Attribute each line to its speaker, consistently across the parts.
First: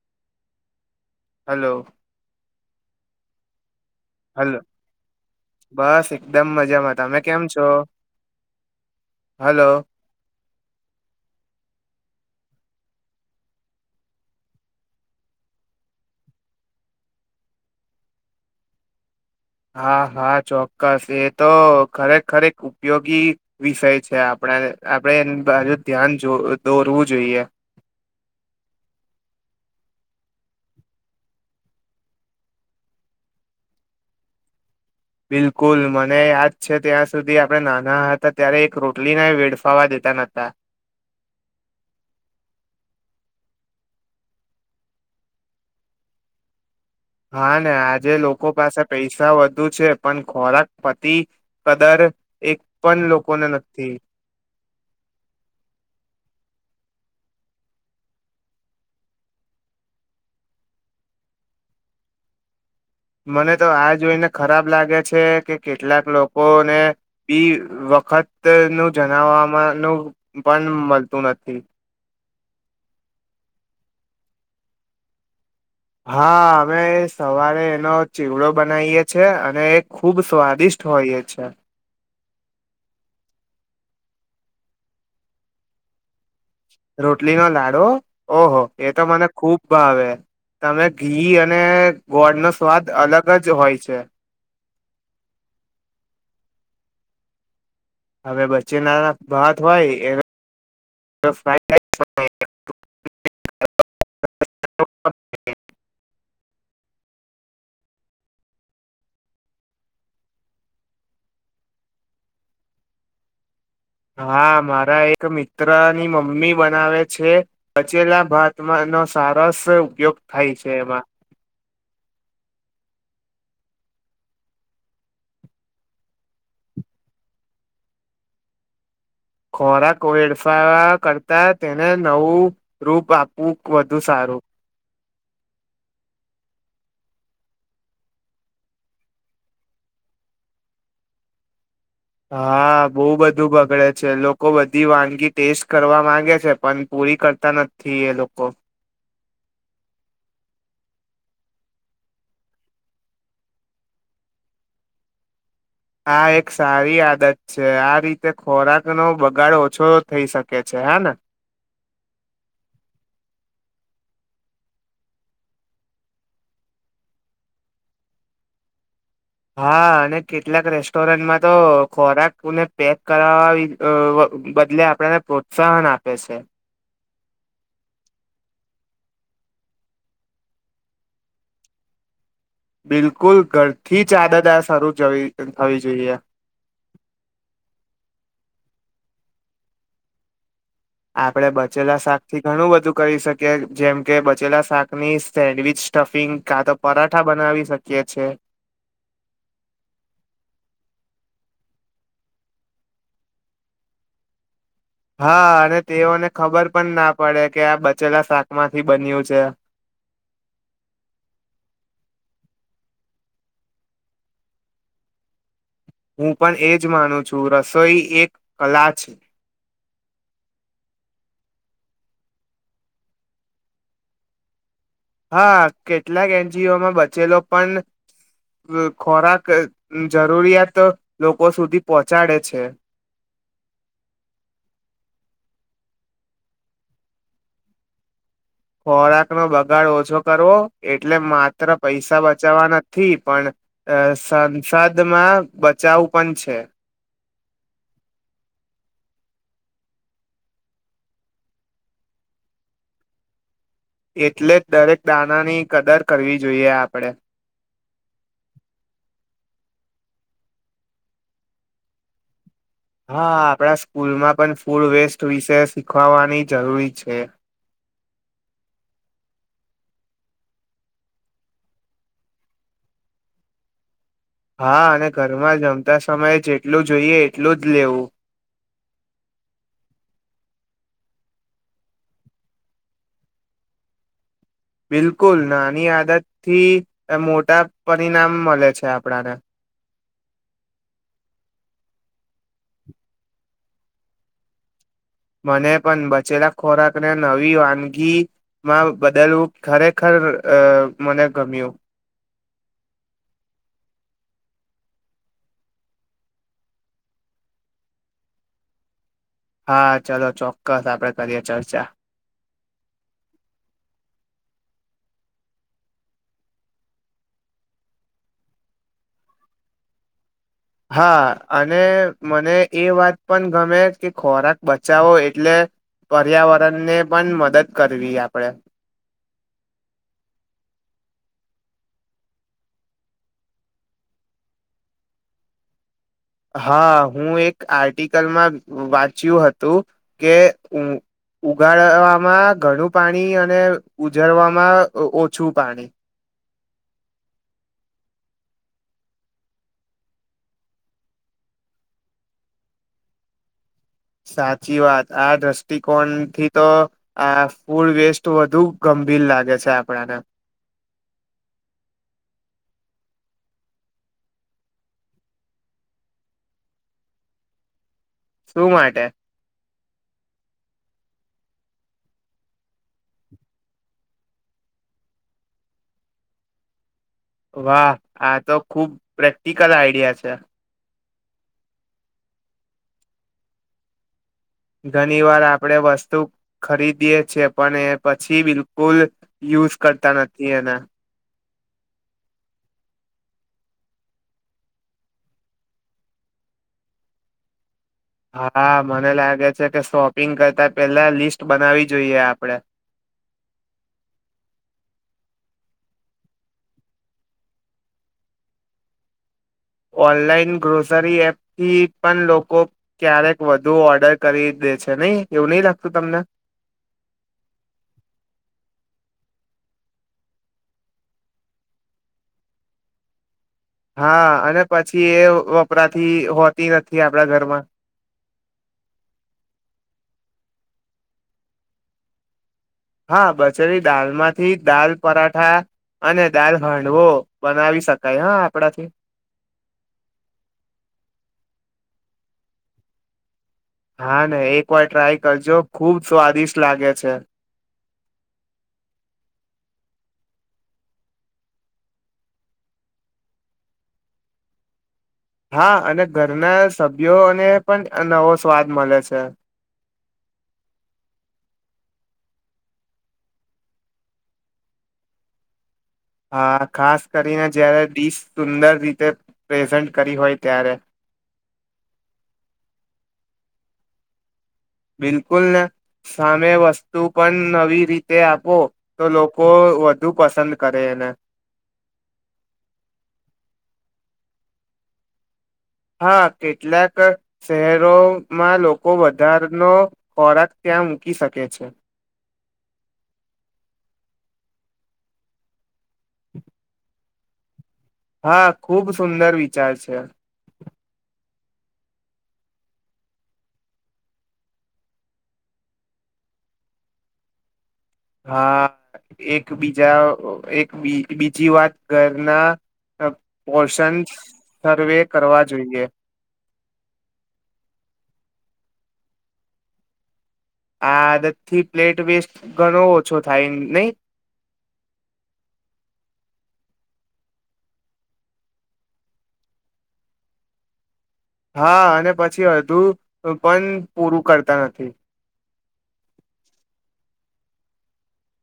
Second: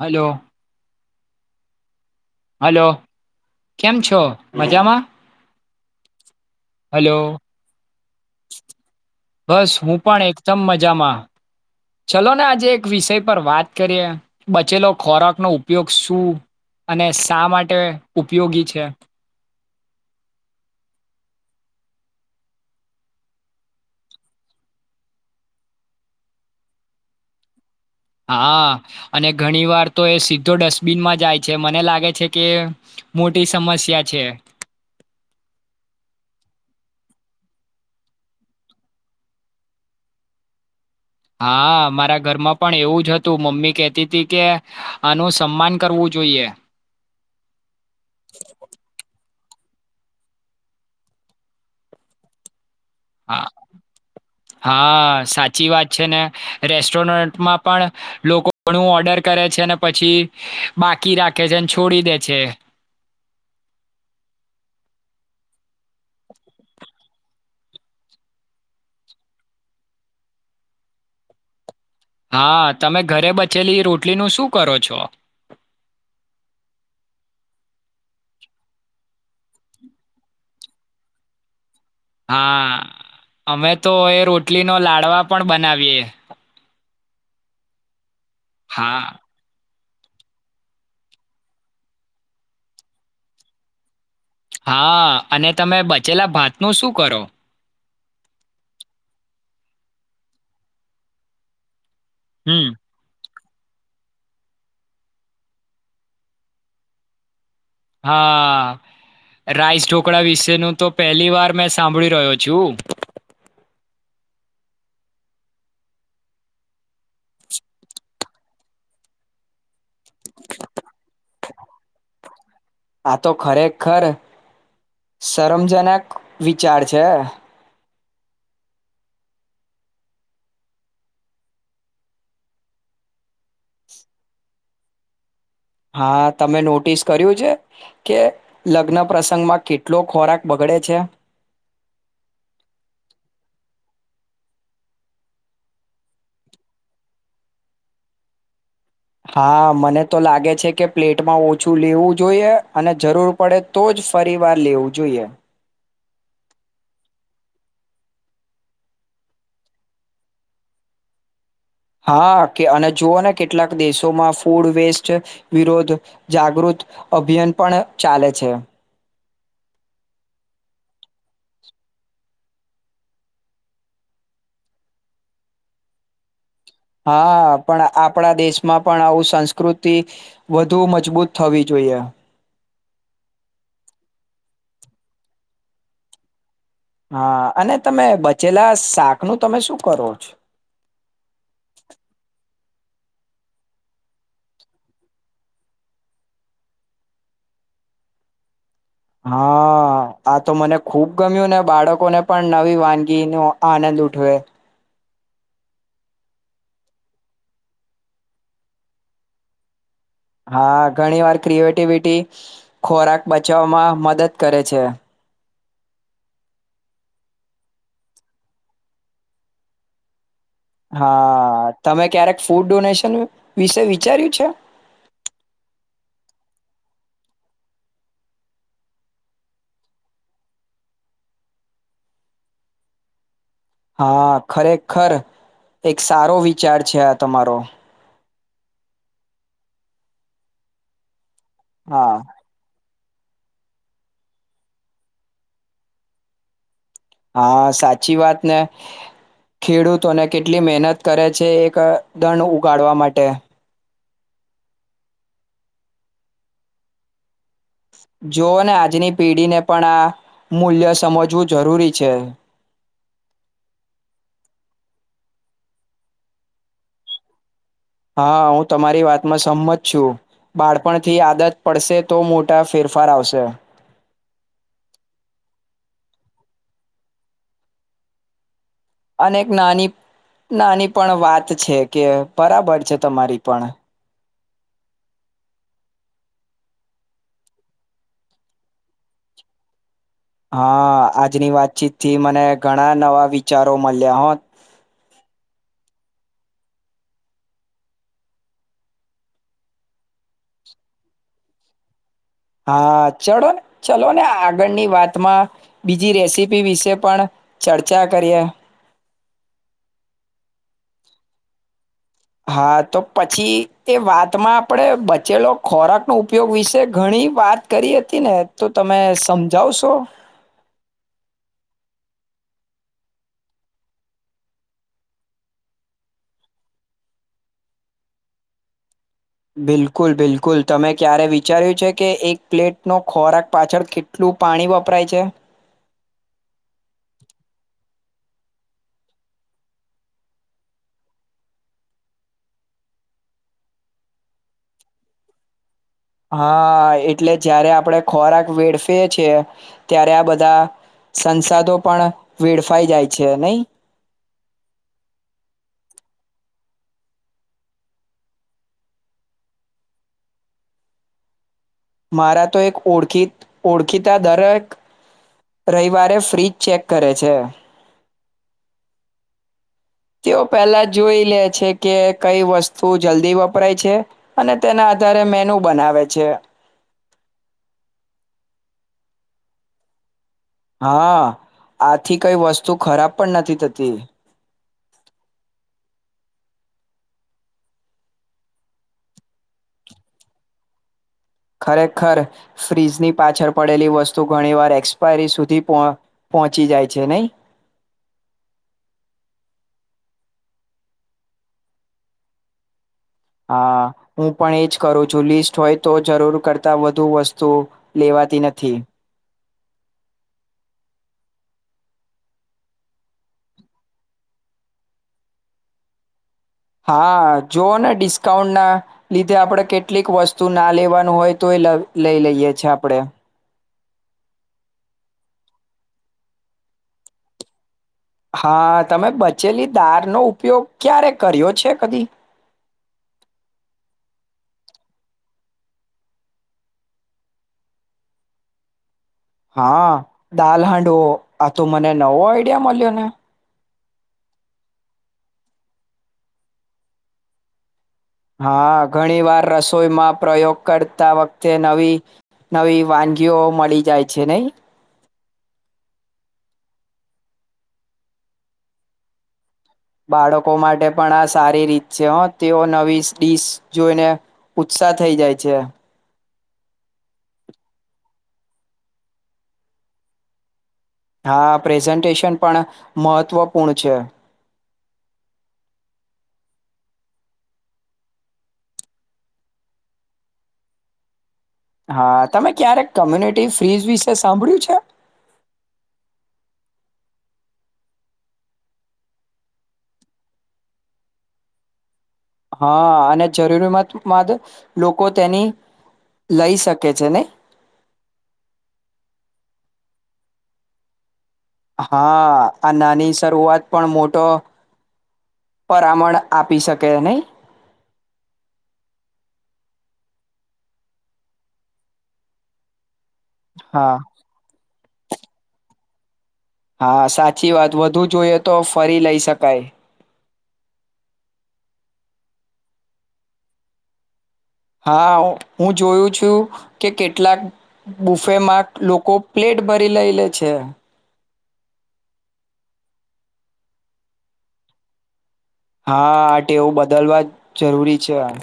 Speaker 1: Hello
Speaker 2: hello
Speaker 1: hello
Speaker 2: hello બસ એકદમ મજામાં
Speaker 1: હલો
Speaker 2: તમે કેમ છો હલો
Speaker 1: બસ હું પણ એકદમ મજામાં ચલો ને આજે એક વિષય પર વાત કરીએ બચેલો ખોરાક નો ઉપયોગ શું અને શા માટે ઉપયોગી છે
Speaker 2: હા હા ચોક્કસ એ તો ખરેખર ઉપયોગી વિષય છે આપણે આપણેે એ બાજુ ધ્યાન દોરવું જોઈએ
Speaker 1: હા અને ઘણી વાર તો એ સીધો ડસ્ટબિનમાં જાય છે મને લાગે છે કે મોટી સમસ્યા છે
Speaker 2: બિલકુલ મને યાદ છે ત્યાં સુધી આપણે નાના હતા ત્યારે એક રોટલીને વેડફાવા દેતા નહતા
Speaker 1: હા મારા ઘરમાં પણ એવું જ હતું મમ્મી કેહતી હતી કે આનું સન્માન કરવું જોઈએ
Speaker 2: હા ને આજે લોકો પાસે પૈસા વધુ ું છે પણ ખોરાક પતિ કદર એક પણ લોકોને
Speaker 1: હા
Speaker 2: નથી
Speaker 1: હા સાચી વાત છે ને રેસ્ટોરન્ટમાં પણ લોકો ઘણું ઓર્ડર કરે છે અને પછી બાકી રાખે છે અને છોડી દે છે
Speaker 2: મને તો આ જોઈને ખરાબ લાગે છે કે કેટલાક લોકોને બી વખત નું જણાવવામાંનું પણ મળતું નથી
Speaker 1: હા તમે ઘરે બચેલી રોટલીનુંું શું કરો છો
Speaker 2: હા, અમે સવારે એનો ચેવડો બનાવીએ છીએ છે. એ અને એ ખૂબ સ્વાદિષ્ટ હોય એ છે.
Speaker 1: હા. અમે તો એ રોટલી નો લાડવા પણ બનાવીએ.
Speaker 2: રોટલી નો લાડવો ઓહ, એ તો
Speaker 1: હા,
Speaker 2: મને ખૂબ. ભાવે તેમા ઘી અને ગોળ નો સ્વાદ અલગ જ હોય છે.
Speaker 1: હા. અને તમે બચેલા ભાત નું શું કરો.
Speaker 2: હવે બચેલા ના ભાત હોય એ. ફાઈડ રાઈસ
Speaker 1: હમ,
Speaker 2: હ.
Speaker 1: હા, રાઈસ ઢોકળા વિશેનું તો પહેલી વાર મેં સાંભળી રહ્યો છું.
Speaker 2: હા, મારા એક મિત્રની મમ્મી બનાવે છે. બચેલા ભાતમાંનો સરસ ઉપયોગ થાય છે. એમાં
Speaker 1: આ તો ખરેખર સરસ વિચાર છે.
Speaker 2: ખોરાક વેડફવા કરતા તેને નવું રૂપ આપવું વધુ સારું.
Speaker 1: હા. તમે નોટિસ કર્યું છે. કે લગ્ન પ્રસંગમાં કેટલો ખોરાક બગડે છે.
Speaker 2: હા, બહુ બધું બગડે છે. લોકો બધી વાનગી ટેસ્ટ કરવા માંગે છે. પણ પૂરી કરતા નથી એ લોકો.
Speaker 1: હા, મને તો લાગે છે. કે પ્લેટમાં ઓછું લેવું જોઈએ અને જરૂર પડે તો જ ફરી વાર લેવું જોઈએ.
Speaker 2: આ એક સારી આદત છે. આ રીતે ખોરાકનો બગાડ ઓછો થઈ શકે છે. હા ને
Speaker 1: હા, કે અને જુઓને કેટલાક દેશોમાં ફૂડ વેસ્ટ વિરોદ્ધ જાગૃત અભિયાન પણ ચાલે છે.
Speaker 2: હા અને કેટલાક રેસ્ટોરન્ટમાં તો ખોરાકોને પેક કરાવ બદલે આપણને પ્રોત્સાહન આપે છે.
Speaker 1: હા, પણ આપણા દેશમાં પણ આવું સંસ્કૃતિ વધુ મજબૂત થવી જોઈએ.
Speaker 2: બિલકુલ ઘરથી જ આદત આ શરૂ જ થવી જોઈએ.
Speaker 1: હા, અને તમે બચેલા શાક નું તમે શું કરો છો.
Speaker 2: આપડે. બચેલા શાક થી, ઘણું બધું કરી શકીએ જેમ કે બચેલા શાકની સેન્ડવીચ, સ્ટફિંગ કાં તો પરાઠા બનાવી શકીએ છે.
Speaker 1: હા, આ તો મને ખુબ ગમ્યું ને બાળકોને પણ નવી વાનગી ન આનંદ ઉઠાવે.
Speaker 2: હા, અને તેઓને ખબર પણ ના પડે કે આ બચેલા શાકમાંથી બન્યું છે.
Speaker 1: હા, ઘણી વાર. ઈમયુનીટી ખોરાક બચાવવામાં મદદ કરે છે.
Speaker 2: હું, પણ એજ માનું છું. રસોઈ એક કલા છે.
Speaker 1: હા, તમે ક્યારેક ફૂડ ડોનેશન વિશે વિચાર્યું છે.
Speaker 2: હા. કેટલાક એનજીઓમાં બચેલો પણ ખોરાક જરૂરિયાત લોકો સુધી પહોંચાડે છે.
Speaker 1: હા, ખરેખર એક સારો વિચાર છે. આ તમારો
Speaker 2: ખોરાક નો બગાડ ઓછો કરવો એટલા માટે.
Speaker 1: હા
Speaker 2: પૈસા બચાવવાના, થી પણ સંસદમાં બચાવ પણ છે.
Speaker 1: હા સાચી વાત ને ખેડૂતોને કેટલી મહેનત કરે છે. એક અનાજ ઉગાડવા માટે.
Speaker 2: એટલે જ દરેક દાણાની કદર કરવી જોઈએ આપણે.
Speaker 1: જોઓ ને આજની પેઢીને પણ આ મૂલ્ય સમજવું જરૂરી છે.
Speaker 2: હા, આપણા સ્કૂલમાં પણ ફૂડ વેસ્ટ વિશે શીખવાવાની જરૂરી છે.
Speaker 1: હા, હું તમારી વાતમાં સહમત છું. બાળપણથી આદત પડશે તો મોટા ફેરફાર આવશે.
Speaker 2: હા, અને ઘરમાં જમતા સમયે જેટલું જોઈએ એટલું જ લેવું.
Speaker 1: અને એક નાની નાની પણ વાત છે. કે બરાબર છે. તમારી પણ,
Speaker 2: બિલકુલ નાની આદત થી મોટા પરિણામ મળે છે. આપણે ને.
Speaker 1: હા, આજની વાતચીત થી મને ઘણા નવા વિચારો મળ્યા હોત.
Speaker 2: મને પણ બચેલા ખોરાક ને નવી વાનગી માં બદલવું ખરેખર મને ગમ્યું.
Speaker 1: હા, ચલો ને ચલો ને આગળની વાતમાં બીજી રેસીપી વિશે પણ ચર્ચા કરીએ.
Speaker 2: હા, ચાલો ચોક્કસ આપણે કરીએ ચર્ચા.
Speaker 1: હા, તો પછી એ વાતમાં આપણે બચેલો ખોરાકનો ઉપયોગ વિશે ઘણી વાત કરી હતીઃ ને તો તમે સમજાવશો.
Speaker 2: હા અને મને એ વાત પણ ગમે કે ખોરાક બચાવો એટલે પર્યાવરણને પણ મદદ કરવી આપણેે
Speaker 1: બિલકુલ બિલકુલ તમે ક્યારે વિચાર્યું છે કે એક પ્લેટનો ખોરાક પાછળ કેટલું પાણી વપરાય છે
Speaker 2: હા હું એક આર્ટિકલમાં વાંચ્યું હતું કે ઉગાડવામાં ઘણું પાણી અને ઉજરવામાં ઓછું પાણી
Speaker 1: હા એટલે જયારે આપડ ખોરાક વેડફીએ છેીએ ત્યારે આ બધા સંસાદો પણ વેડફાઈ જાય છે નઈ
Speaker 2: સાચી વાત આ દ્રષ્ટિકોણ થી તો આ ફૂડ વેસ્ટ વધુ ગંભીર લાગે છે આપણને
Speaker 1: મારા તો એક ઓખ ઓળખીતા દરેક રવિવારે ફ્રીજ ચેક કરે છે
Speaker 2: શું માટે
Speaker 1: તેઓ પહેલા જોઈ લે છે કે કઈ વસ્તુ જલ્દી વપરાય છે અને તેના આધારે મેનુ બનાવે છે
Speaker 2: વાહ આ તો ખુબ પ્રેક્ટિકલ આઈડિયા છે
Speaker 1: હા આથી કઈ વસ્તુ ખરાબ પણ નથી થતી
Speaker 2: ઘણી વાર આપણે વસ્તુ ખરીદીએ છેએ પણ એ પછી બિલકુલ યુઝ કરતા નથી એના
Speaker 1: ખરેખર ફ્રીજની પાછળ પડેલી વસ્તુ ઘણી વાર એક્સપાયરી સુધી પહોંચી જાય છે નહી
Speaker 2: હા મને લાગે છે કે શોપિંગ કરતા પેલા લિસ્ટ બનાવી જોઈએ આપડે
Speaker 1: હા હું પણ એજ કરું છું લિસ્ટ હોય તો જરૂર કરતા વધુ વસ્તુ લેવાતી નથી
Speaker 2: ઓનલાઈન ગ્રોસરી એપ થી પણ લોકો ક્યારેક વધુ ઓર્ડર કરી દે છે નહી એવું નહી લાગતું તમને
Speaker 1: હા જોઓ ને ડિસ્કાઉન્ટના લીધે આપણે કેટલીક વસ્તુ ના લેવાનું હોય તો એ લઈ લઈએ છે આપણે
Speaker 2: હા અને પછી એ વપરાતી હોતી નથી આપડા ઘરમાં
Speaker 1: હા તમે બચેલી દાળનોો ઉપયોગ ક્યારે કર્યો છે કદી
Speaker 2: હા બચેરી દાલમાંથી દાલ પરાઠા અને દાલ હાંડવો બનાવી શકાય હા આપણાથી
Speaker 1: હા દાલ હાંડવો આ તો મને નવો આઈડિયા મળ્યો ને
Speaker 2: હા ને એક વાર ટ્રાય કરજો ખુબ સ્વાદિષ્ટ લાગે છે
Speaker 1: હા ઘણી વાર રસોઈમાં પ્રયોગ કરતા વખતે નવી નવી વાનગીઓ મળી જાય છે નહી
Speaker 2: હા અને ઘરના સભ્યોને પણ નવો સ્વાદ મળે છે
Speaker 1: બાળકો માટે પણ આ સારી રીત છે તેઓ નવી ડીશ જોઈને ઉત્સાહ થઈ જાય છે
Speaker 2: હા ખાસ કરીને જારે ડીશ સુંદર રીતે પ્રેઝન્ટ કરી હોય ત્યારે
Speaker 1: હા પ્રેઝન્ટેશન પણ મહત્વપૂર્ણ છે
Speaker 2: બિલકુલ ને સામે વસ્તુ પણ નવી રીતે આપો તો લોકો વધુ પસંદ કરે એને
Speaker 1: હા તમે ક્યારેક કોમ્યુનિટી ફ્રીઝ વિશે સાંભળ્યું છે
Speaker 2: હા કેટલાક શહેરોમાં લોકો વધારાનો ખોરાક ત્યાં મૂકી શકે છે
Speaker 1: હા અને જરૂરમત બાદ લોકો તેની લઈ શકે છે ને
Speaker 2: હા ખુબ સુંદર વિચાર છે
Speaker 1: હા આ નાની શરૂઆત પણ મોટો પરામણ આપી શકે નહી
Speaker 2: હા એક બીજા એક બીજી વાત ઘરના
Speaker 1: હા
Speaker 2: પોષણ સર્વે કરવા જોઈએ
Speaker 1: હા સાચી વાત વધુ જોઈએ તો ફરી લઈ શકાય
Speaker 2: આદતથી પ્લેટ વેસ્ટ ઘણો ઓછો થાય નહી
Speaker 1: હા હું જોયું છું કે કેટલાક બુફેમાં લોકો પ્લેટ ભરી લઈ લે છે
Speaker 2: હા અને પછી હુ પણ પૂરું કરતા નથી
Speaker 1: હા આ ટેવું બદલવા જ જરૂરી છે આ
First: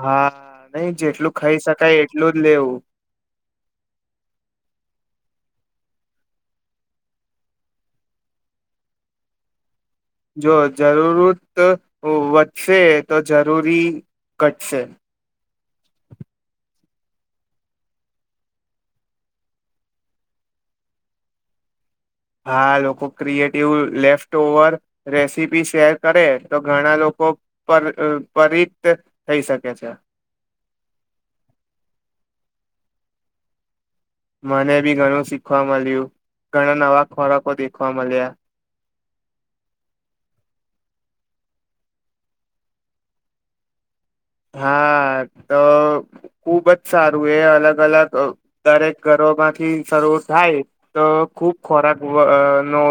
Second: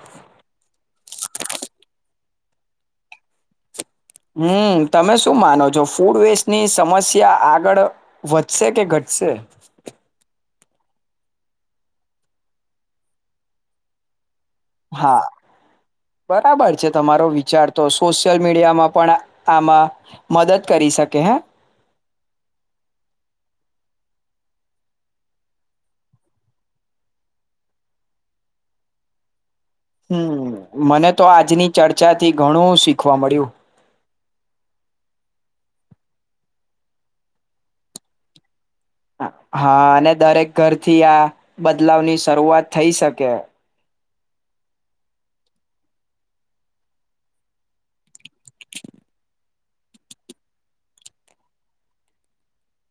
Speaker 2: હા નઈ જેટલું ખાઈ શકાય એટલું જ લેવું
Speaker 1: હમ તમે શું માનો છો ફૂડ વેસ્ટની સમસ્યા આગળ વધશે કે ઘટશે
Speaker 2: જો જરૂરત વધશે તો જરૂરી ઘટશે
Speaker 1: હા બરાબર તમારો વિચાર તો સોશિયલ મીડિયામાં પણ આમાં મદદ કરી શકે હે
Speaker 2: હા લોકો creative left over recipe share કરે તો ઘણા લોકો પર પરિત થઈ શકે છે
Speaker 1: હમ મને તો આજની ચર્ચા થી ઘણું શીખવા મળ્યું
Speaker 2: મને બી ઘણું શીખવા મળ્યું ઘણા નવા ખોરાકો શીખવા મળ્યા
Speaker 1: હા અને દરેક ઘરથી આ બદલાવ ની શરૂઆત થઈ શકે
Speaker 2: હા તો ખુબ જ સારું એ અલગ અલગ દરેક ઘરોમાંથી સરુ થાય તો ખુબ ખોરાક નો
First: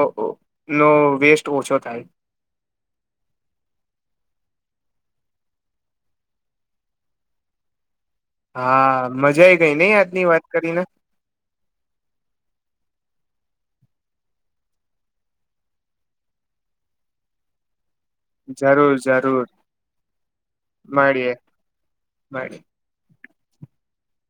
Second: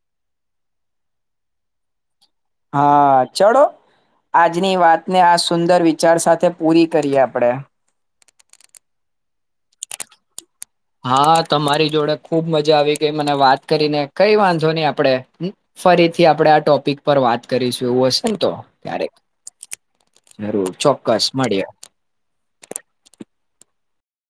Speaker 2: નો વેસ્ટ ઓછો થાય
Speaker 1: હા ચલો આજની વાતને આ સુંદર વિચાર સાથે પૂરી કરીએ આપડે
Speaker 2: હા મજા આ ગઈ નહ આજની વાત કરીને
Speaker 1: હા તમારી જોડે ખુબ મજા આવી ગઈ મને વાત કરીને કઈ વાંધોની આપણેે ફરીથી આપણે આ ટોપિક પર વાત કરીશું જોવું હશે ને તો
Speaker 2: જરૂર જરૂર
Speaker 1: ક્યારેકરું ચોક્કસ મળીએ
Speaker 2: મળીએ